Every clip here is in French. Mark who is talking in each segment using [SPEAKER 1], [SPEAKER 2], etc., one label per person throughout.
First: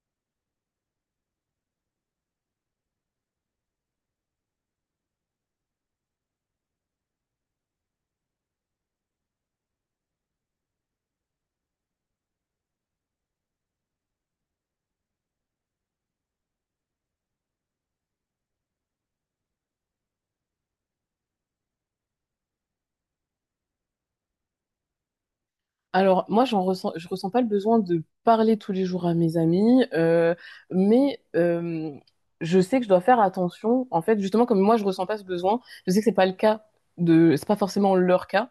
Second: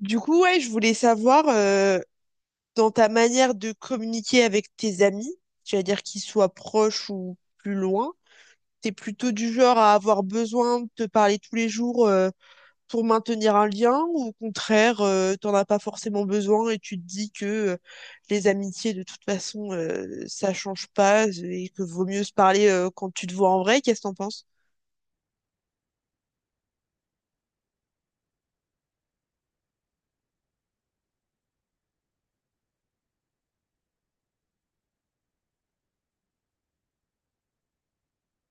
[SPEAKER 1] Du coup, ouais, je voulais savoir dans ta manière de communiquer avec tes amis, c'est-à-dire qu'ils soient proches ou plus loin, t'es plutôt du genre à avoir besoin de te parler tous les jours pour maintenir un lien ou au contraire, t'en as pas forcément besoin et tu te dis que les amitiés de toute façon ça change pas et que vaut mieux se parler quand tu te vois en vrai. Qu'est-ce que t'en penses?
[SPEAKER 2] Alors, moi, je ressens pas le besoin de parler tous les jours à mes amis, mais je sais que je dois faire attention. En fait, justement, comme moi, je ressens pas ce besoin, je sais que c'est pas forcément leur cas.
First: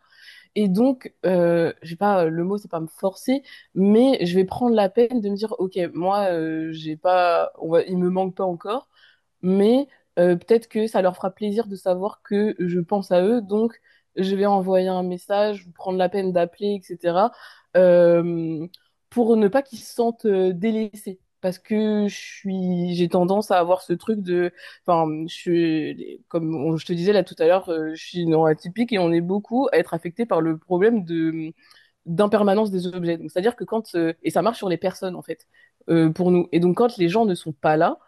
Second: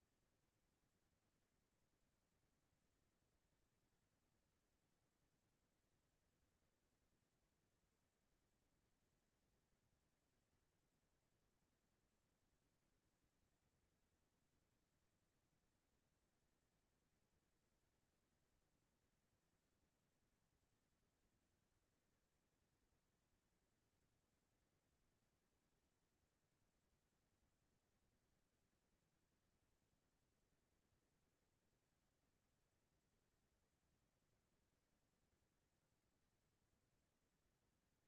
[SPEAKER 2] Et donc, j'ai pas le mot, c'est pas me forcer, mais je vais prendre la peine de me dire, ok, moi, j'ai pas, on va, il me manque pas encore, mais peut-être que ça leur fera plaisir de savoir que je pense à eux, donc je vais envoyer un message, prendre la peine d'appeler, etc., euh, pour ne pas qu'ils se sentent délaissés. Parce que j'ai tendance à avoir ce truc de, enfin, je suis, comme on- je te disais là tout à l'heure, je suis neuroatypique et on est beaucoup à être affecté par le problème de d'impermanence des objets. Donc, c'est-à-dire que quand, et ça marche sur les personnes en fait, pour nous. Et donc quand les gens ne sont pas là,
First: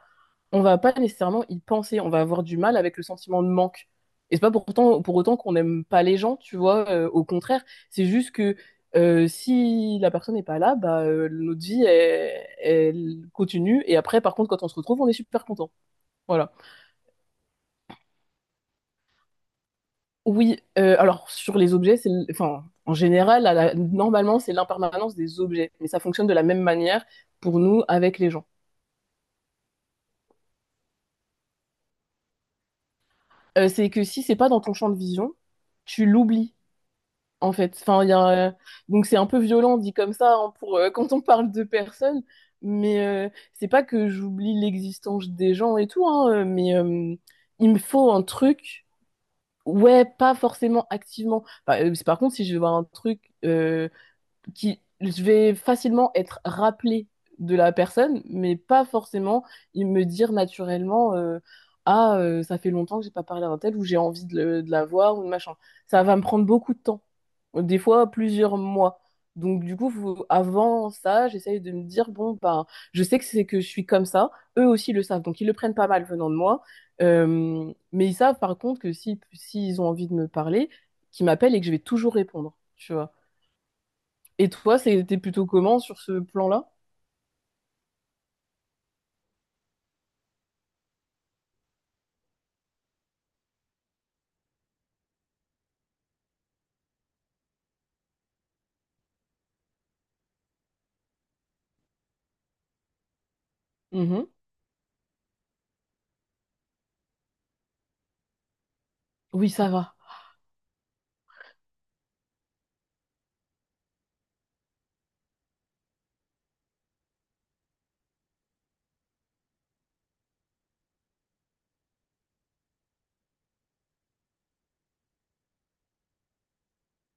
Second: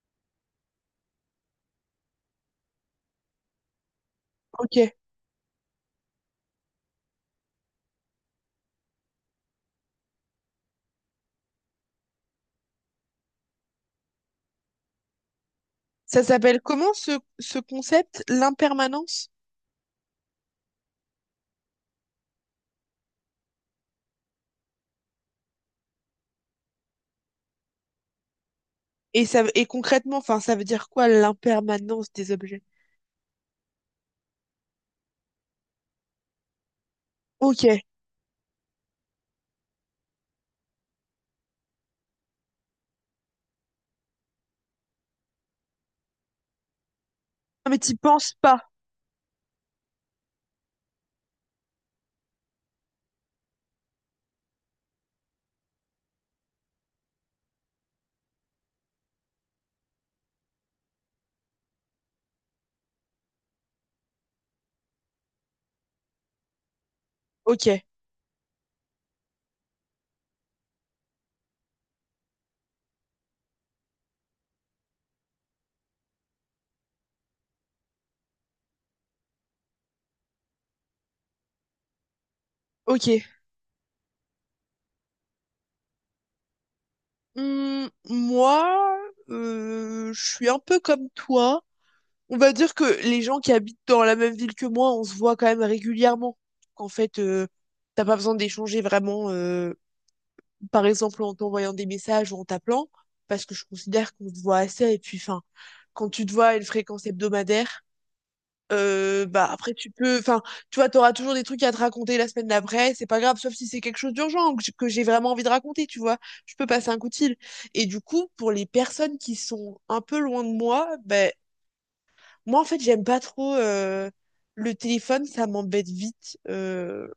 [SPEAKER 2] on va pas nécessairement y penser, on va avoir du mal avec le sentiment de manque. Et c'est pas
[SPEAKER 1] Ok.
[SPEAKER 2] pour autant qu'on n'aime pas les gens, tu vois, au contraire, c'est juste que si la personne n'est pas là, bah, notre vie, elle, elle continue, et après, par contre, quand on se retrouve, on est super content.
[SPEAKER 1] Ça
[SPEAKER 2] Voilà.
[SPEAKER 1] s'appelle comment ce concept, l'impermanence?
[SPEAKER 2] Oui, alors sur les objets, enfin, en général, normalement, c'est l'impermanence des objets, mais ça fonctionne de la même manière pour nous avec les gens.
[SPEAKER 1] Et ça, et concrètement, enfin, ça veut dire quoi l'impermanence des objets?
[SPEAKER 2] C'est que si c'est pas dans ton champ de vision, tu l'oublies en
[SPEAKER 1] Ok.
[SPEAKER 2] fait.
[SPEAKER 1] Non,
[SPEAKER 2] Enfin, il y a, donc c'est un peu violent dit comme ça, hein, pour quand on parle de personnes, mais c'est pas que j'oublie l'existence des gens et tout, hein, mais il
[SPEAKER 1] mais
[SPEAKER 2] me
[SPEAKER 1] t'y
[SPEAKER 2] faut un
[SPEAKER 1] penses pas.
[SPEAKER 2] truc, ouais, pas forcément activement. Par contre, si je veux voir un truc qui, je vais facilement être rappelée de la personne, mais pas forcément il me dire naturellement, ah, ça fait longtemps que j'ai pas parlé d'un tel, ou j'ai envie de la voir, ou de machin. Ça va me prendre beaucoup de temps,
[SPEAKER 1] Ok.
[SPEAKER 2] des fois plusieurs mois. Donc, du coup, avant ça, j'essaye de me dire, bon, bah, je sais que c'est que je suis comme ça, eux aussi le savent, donc ils le prennent pas mal venant de moi. Mais ils savent par contre que si, s'ils ont envie de me parler, qu'ils m'appellent et que je vais toujours répondre, tu vois.
[SPEAKER 1] Ok.
[SPEAKER 2] Et toi, c'était plutôt comment sur ce plan-là?
[SPEAKER 1] Hmm, moi, je suis un peu comme toi. On va dire que les gens qui habitent dans la même ville que moi, on se voit quand même régulièrement. Qu'en fait, t'as pas besoin d'échanger vraiment, par exemple, en t'envoyant des messages ou en t'appelant, parce que je considère
[SPEAKER 2] Mhm.
[SPEAKER 1] qu'on se voit assez. Et puis, enfin, quand tu te vois à une fréquence hebdomadaire, bah
[SPEAKER 2] Oui, ça
[SPEAKER 1] après tu
[SPEAKER 2] va.
[SPEAKER 1] peux, enfin tu vois, t'auras toujours des trucs à te raconter la semaine d'après, c'est pas grave, sauf si c'est quelque chose d'urgent ou que que j'ai vraiment envie de raconter, tu vois, je peux passer un coup de fil. Et du coup, pour les personnes qui sont un peu loin de moi, ben moi en fait j'aime pas trop le téléphone, ça m'embête vite.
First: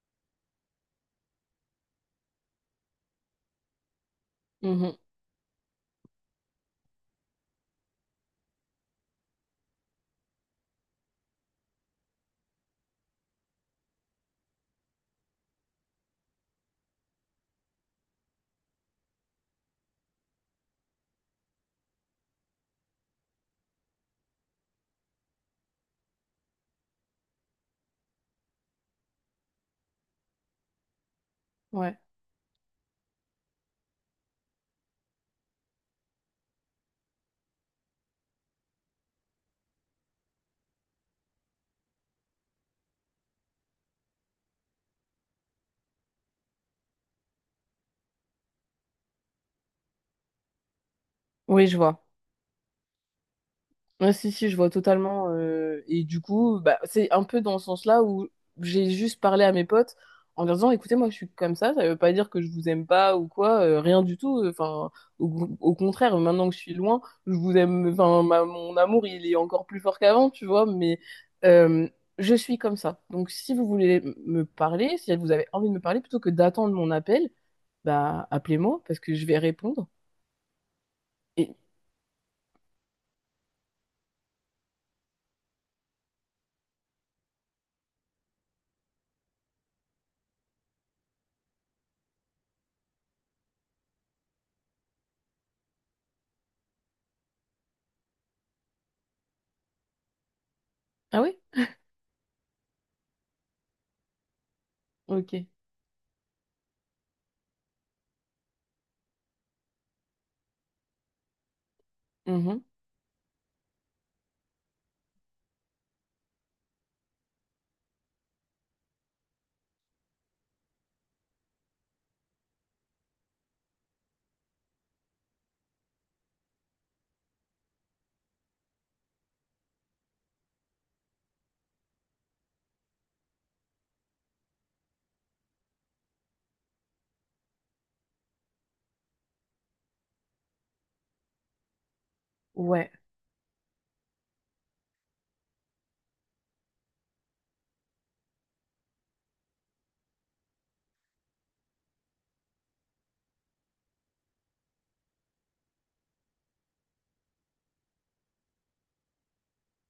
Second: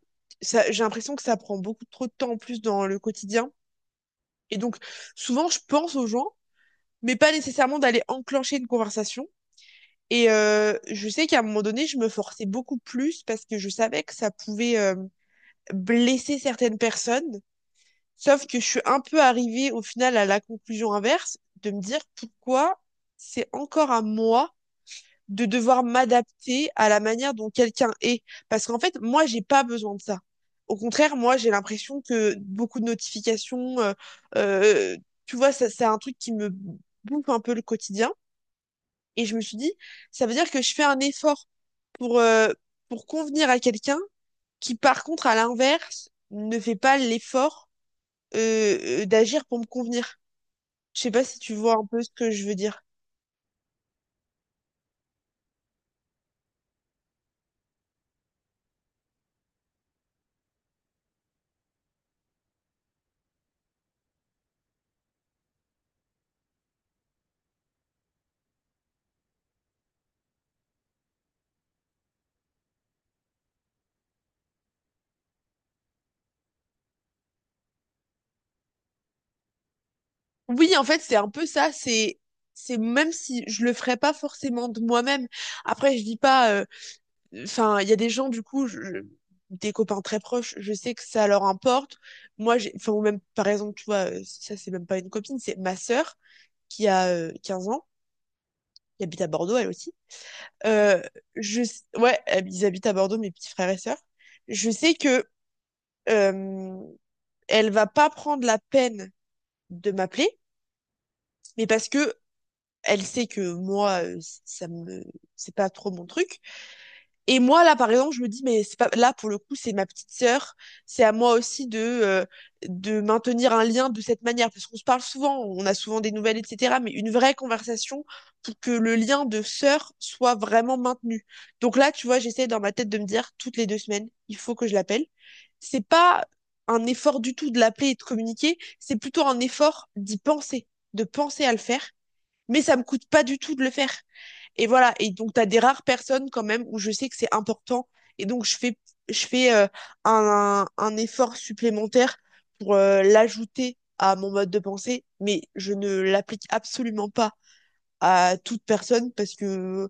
[SPEAKER 1] Ça, j'ai l'impression que ça prend beaucoup trop de temps en plus dans le quotidien. Et donc
[SPEAKER 2] Mhm.
[SPEAKER 1] souvent je pense aux gens, mais pas nécessairement d'aller enclencher une conversation. Et je sais qu'à un moment donné, je me forçais beaucoup plus parce que je savais que ça pouvait blesser certaines personnes. Sauf que je suis un peu arrivée au final à la conclusion inverse de me dire pourquoi c'est encore à moi de devoir m'adapter à la manière dont quelqu'un est. Parce qu'en fait, moi, j'ai pas besoin de ça. Au contraire, moi, j'ai
[SPEAKER 2] Ouais.
[SPEAKER 1] l'impression que beaucoup de notifications, euh, tu vois, ça, c'est un truc qui me bouffe un peu le quotidien. Et je me suis dit, ça veut dire que je fais un effort pour, euh, pour convenir à quelqu'un qui, par contre, à l'inverse, ne fait pas l'effort d'agir pour me convenir. Je sais pas si tu
[SPEAKER 2] Oui,
[SPEAKER 1] vois
[SPEAKER 2] je
[SPEAKER 1] un peu
[SPEAKER 2] vois.
[SPEAKER 1] ce que je veux dire.
[SPEAKER 2] Ouais, si, si, je vois totalement. Et du coup, bah, c'est un peu dans ce sens-là où j'ai juste parlé à mes potes en leur disant, écoutez, moi, je suis comme ça veut pas dire que je vous aime pas ou quoi, rien du tout. Enfin, au contraire, maintenant que je suis loin, je vous aime, enfin, mon amour, il est encore plus fort qu'avant, tu vois, mais euh, je suis comme ça. Donc, si vous voulez me parler, si vous avez envie de me parler, plutôt que d'attendre mon appel, bah, appelez-moi parce que je vais répondre.
[SPEAKER 1] Oui, en fait, c'est un peu
[SPEAKER 2] Et...
[SPEAKER 1] ça. C'est même si je le ferais pas forcément de moi-même. Après, je dis pas. Enfin, il y a des gens, du coup, des copains très proches, je sais que ça leur importe. Moi, j'ai, enfin, ou même, par exemple, tu vois, ça, c'est même pas une copine, c'est ma sœur qui a 15 ans, qui habite à Bordeaux, elle aussi. Euh,
[SPEAKER 2] Ah oui?
[SPEAKER 1] je... Ouais, ils habitent à Bordeaux, mes petits frères et sœurs. Je sais que
[SPEAKER 2] Ok.
[SPEAKER 1] euh, elle va pas prendre la peine de m'appeler, mais parce que
[SPEAKER 2] Mhm.
[SPEAKER 1] elle sait que moi, ça me, c'est pas trop mon truc. Et moi, là, par exemple, je me dis, mais c'est pas, là, pour le coup, c'est ma petite sœur. C'est à moi aussi de maintenir un lien de cette manière. Parce qu'on se parle souvent, on a souvent des nouvelles, etc. Mais une vraie conversation pour que le lien de sœur soit vraiment maintenu. Donc là, tu vois, j'essaie dans ma tête de me dire, toutes les 2 semaines, il faut que je l'appelle. C'est pas un effort du tout de l'appeler et de communiquer. C'est plutôt un effort d'y penser, de penser à le faire mais ça me
[SPEAKER 2] Ouais.
[SPEAKER 1] coûte pas du tout de le faire. Et voilà. Et donc, t'as des rares personnes quand même où je sais que c'est important. Et donc, je fais un effort supplémentaire pour l'ajouter à mon mode de pensée, mais je ne l'applique absolument pas à toute personne parce que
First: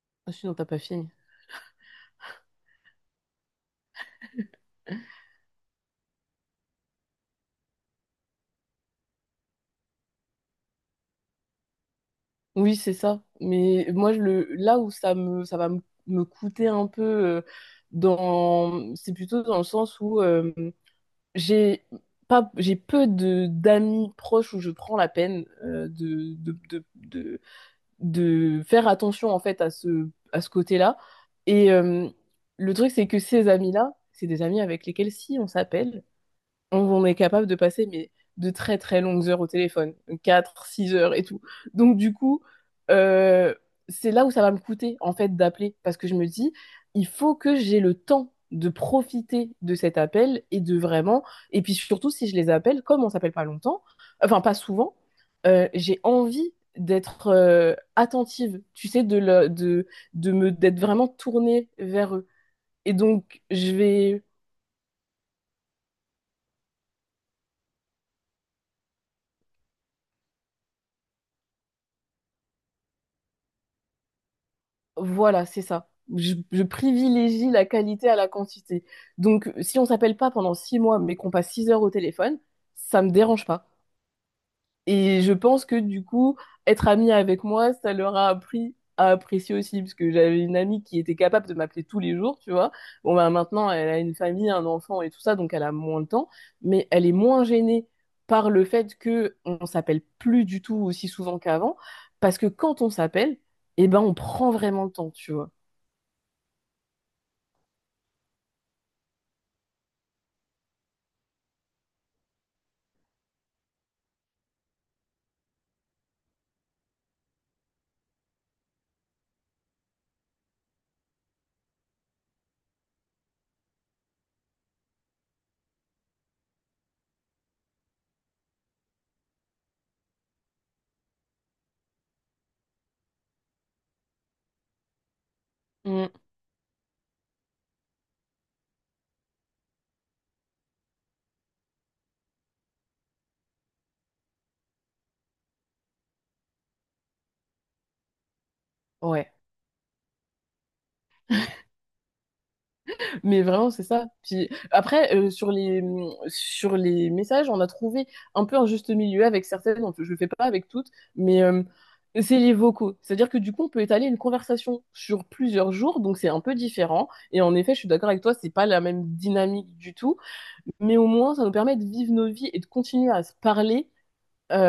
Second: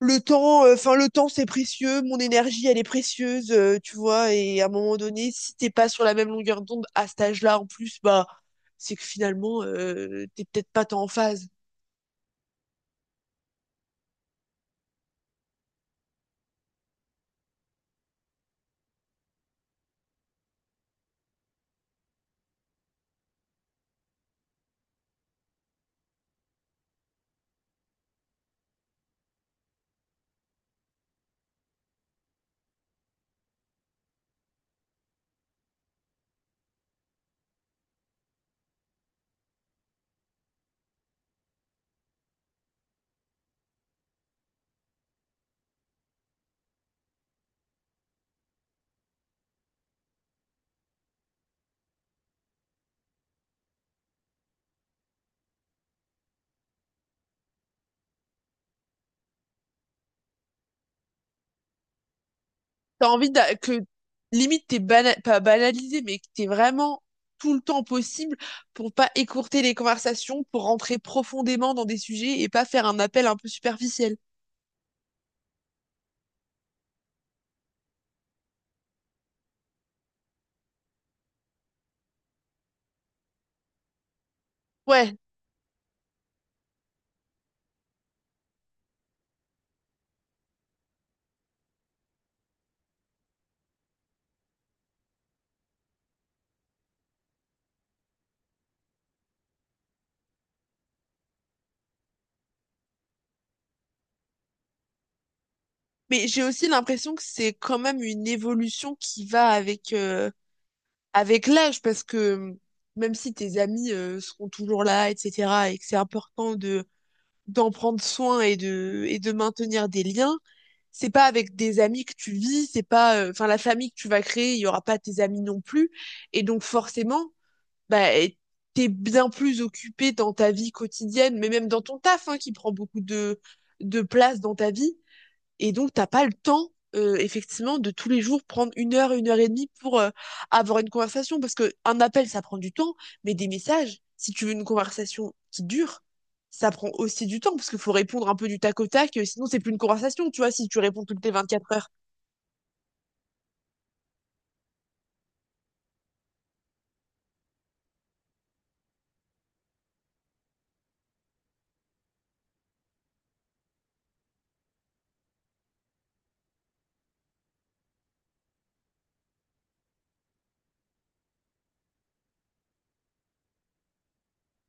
[SPEAKER 2] Ah, sinon, t'as pas
[SPEAKER 1] enfin, le
[SPEAKER 2] fini.
[SPEAKER 1] temps, c'est précieux, mon énergie, elle est précieuse, tu vois, et à un moment donné, si t'es pas sur la même longueur d'onde à cet âge-là, en plus, bah, c'est que finalement, t'es peut-être pas tant en phase.
[SPEAKER 2] Oui, c'est ça. Mais moi, là où ça va me coûter un peu, c'est plutôt dans le sens où j'ai pas, j'ai peu de d'amis proches où je prends la peine, de faire attention en fait à ce côté-là. Et le truc, c'est que ces amis-là, c'est des amis avec lesquels si on s'appelle, on est capable de passer, mais, de très très longues heures au téléphone, 4, 6 heures et tout. Donc du coup, euh, c'est là où ça va me coûter en fait d'appeler parce que je me dis, il faut que j'ai le temps de profiter de cet appel et de vraiment, et puis surtout si je les appelle, comme on s'appelle pas longtemps, enfin pas souvent, j'ai envie d'être attentive, tu sais, de, le- de me, d'être vraiment tournée vers eux. Et
[SPEAKER 1] T'as envie
[SPEAKER 2] donc, je
[SPEAKER 1] que
[SPEAKER 2] vais.
[SPEAKER 1] limite pas banalisé, mais que t'es vraiment tout le temps possible pour pas écourter les conversations, pour rentrer profondément dans des sujets et pas faire un appel un peu superficiel.
[SPEAKER 2] Voilà, c'est ça. Je privilégie la qualité à la quantité. Donc, si on s'appelle pas pendant 6 mois, mais qu'on passe 6 heures au téléphone, ça me dérange pas.
[SPEAKER 1] Ouais,
[SPEAKER 2] Et je pense que, du coup, être ami avec moi, ça leur a appris à apprécier aussi, parce que j'avais une amie qui était capable de m'appeler tous les jours, tu vois. Bon, bah, maintenant, elle a une famille, un enfant et tout ça, donc elle a moins de temps, mais elle est moins gênée par le fait que on s'appelle plus du tout aussi souvent qu'avant, parce que quand on s'appelle, eh ben, on prend vraiment le temps, tu vois.
[SPEAKER 1] mais j'ai aussi l'impression que c'est quand même une évolution qui va avec avec l'âge, parce que même si tes amis seront toujours là, etc., et que c'est important de d'en prendre soin et de maintenir des liens c'est pas avec des amis que tu vis, c'est pas, enfin, la famille que tu vas créer, il y aura pas tes amis non plus. Et donc, forcément, bah, t'es bien plus occupé dans ta vie quotidienne, mais même dans ton taf, hein, qui prend beaucoup de place dans ta vie, et donc, t'as
[SPEAKER 2] Mm.
[SPEAKER 1] pas le temps, effectivement, de tous les jours prendre 1 heure, 1 heure et demie pour avoir une conversation. Parce que un appel, ça prend du temps, mais des messages, si tu veux une conversation qui dure, ça prend aussi du temps, parce qu'il faut répondre un peu du tac au tac,
[SPEAKER 2] Ouais,
[SPEAKER 1] sinon c'est plus une conversation, tu vois, si tu réponds toutes les 24 heures.
[SPEAKER 2] mais vraiment c'est ça. Puis après, sur les sur les messages, on a trouvé un peu un juste milieu avec certaines. Je le fais pas avec toutes, mais c'est les vocaux. C'est-à-dire que, du coup, on peut étaler une conversation sur plusieurs jours, donc c'est un peu différent. Et en effet, je suis d'accord avec toi, c'est pas la même dynamique du tout. Mais au moins, ça nous permet de vivre nos vies et de continuer à se parler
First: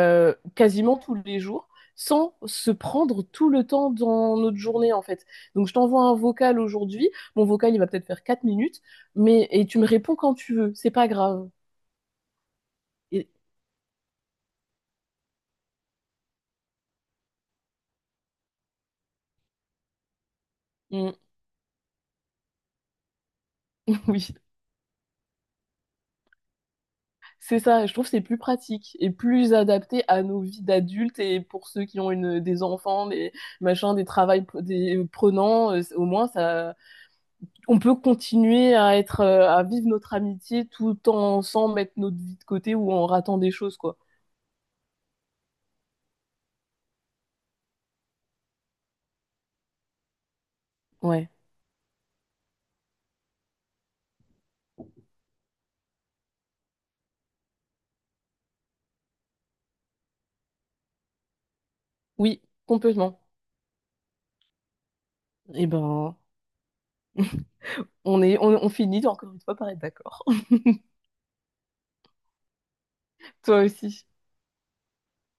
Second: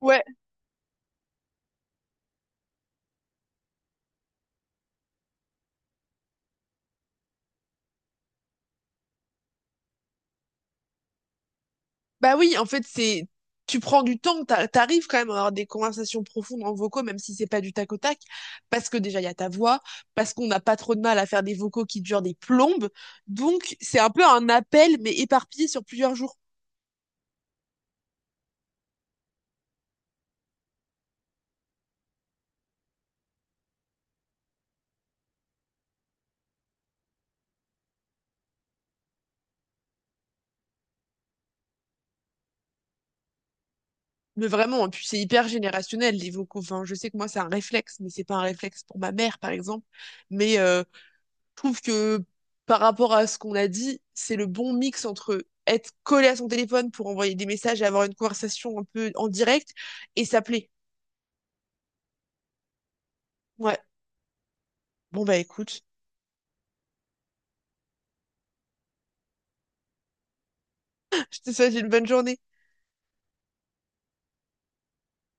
[SPEAKER 1] Ouais.
[SPEAKER 2] quasiment tous les jours sans se prendre tout le temps dans notre journée en fait. Donc je t'envoie un vocal aujourd'hui, mon vocal il va peut-être faire 4 minutes, mais et tu me réponds quand tu veux, c'est pas grave.
[SPEAKER 1] Bah oui, en fait, c'est
[SPEAKER 2] Et,
[SPEAKER 1] tu prends du temps, t'arrives quand même à avoir des conversations profondes en vocaux, même si c'est pas du tac au tac, parce que déjà il y a ta voix, parce qu'on n'a pas trop de
[SPEAKER 2] Mm,
[SPEAKER 1] mal à faire des vocaux qui durent des plombes, donc c'est un
[SPEAKER 2] oui,
[SPEAKER 1] peu un appel mais éparpillé sur plusieurs jours.
[SPEAKER 2] c'est ça, je trouve que c'est plus pratique et plus adapté à nos vies d'adultes, et pour ceux qui ont des enfants, des machins, des prenants, au moins ça on peut continuer à vivre notre amitié tout en sans mettre notre vie de côté ou en ratant des choses, quoi.
[SPEAKER 1] Mais vraiment, et puis c'est hyper générationnel les vocaux. Enfin, je sais que moi c'est un réflexe, mais c'est pas un réflexe pour ma mère par exemple. Mais
[SPEAKER 2] Ouais.
[SPEAKER 1] je trouve que par rapport à ce qu'on a dit, c'est le bon mix entre être collé à son téléphone pour envoyer des messages et avoir une conversation un peu en direct et s'appeler.
[SPEAKER 2] Oui, complètement.
[SPEAKER 1] Ouais. Bon bah
[SPEAKER 2] Eh
[SPEAKER 1] écoute,
[SPEAKER 2] ben, on finit encore une fois par être d'accord.
[SPEAKER 1] je te souhaite une bonne journée.
[SPEAKER 2] Toi aussi.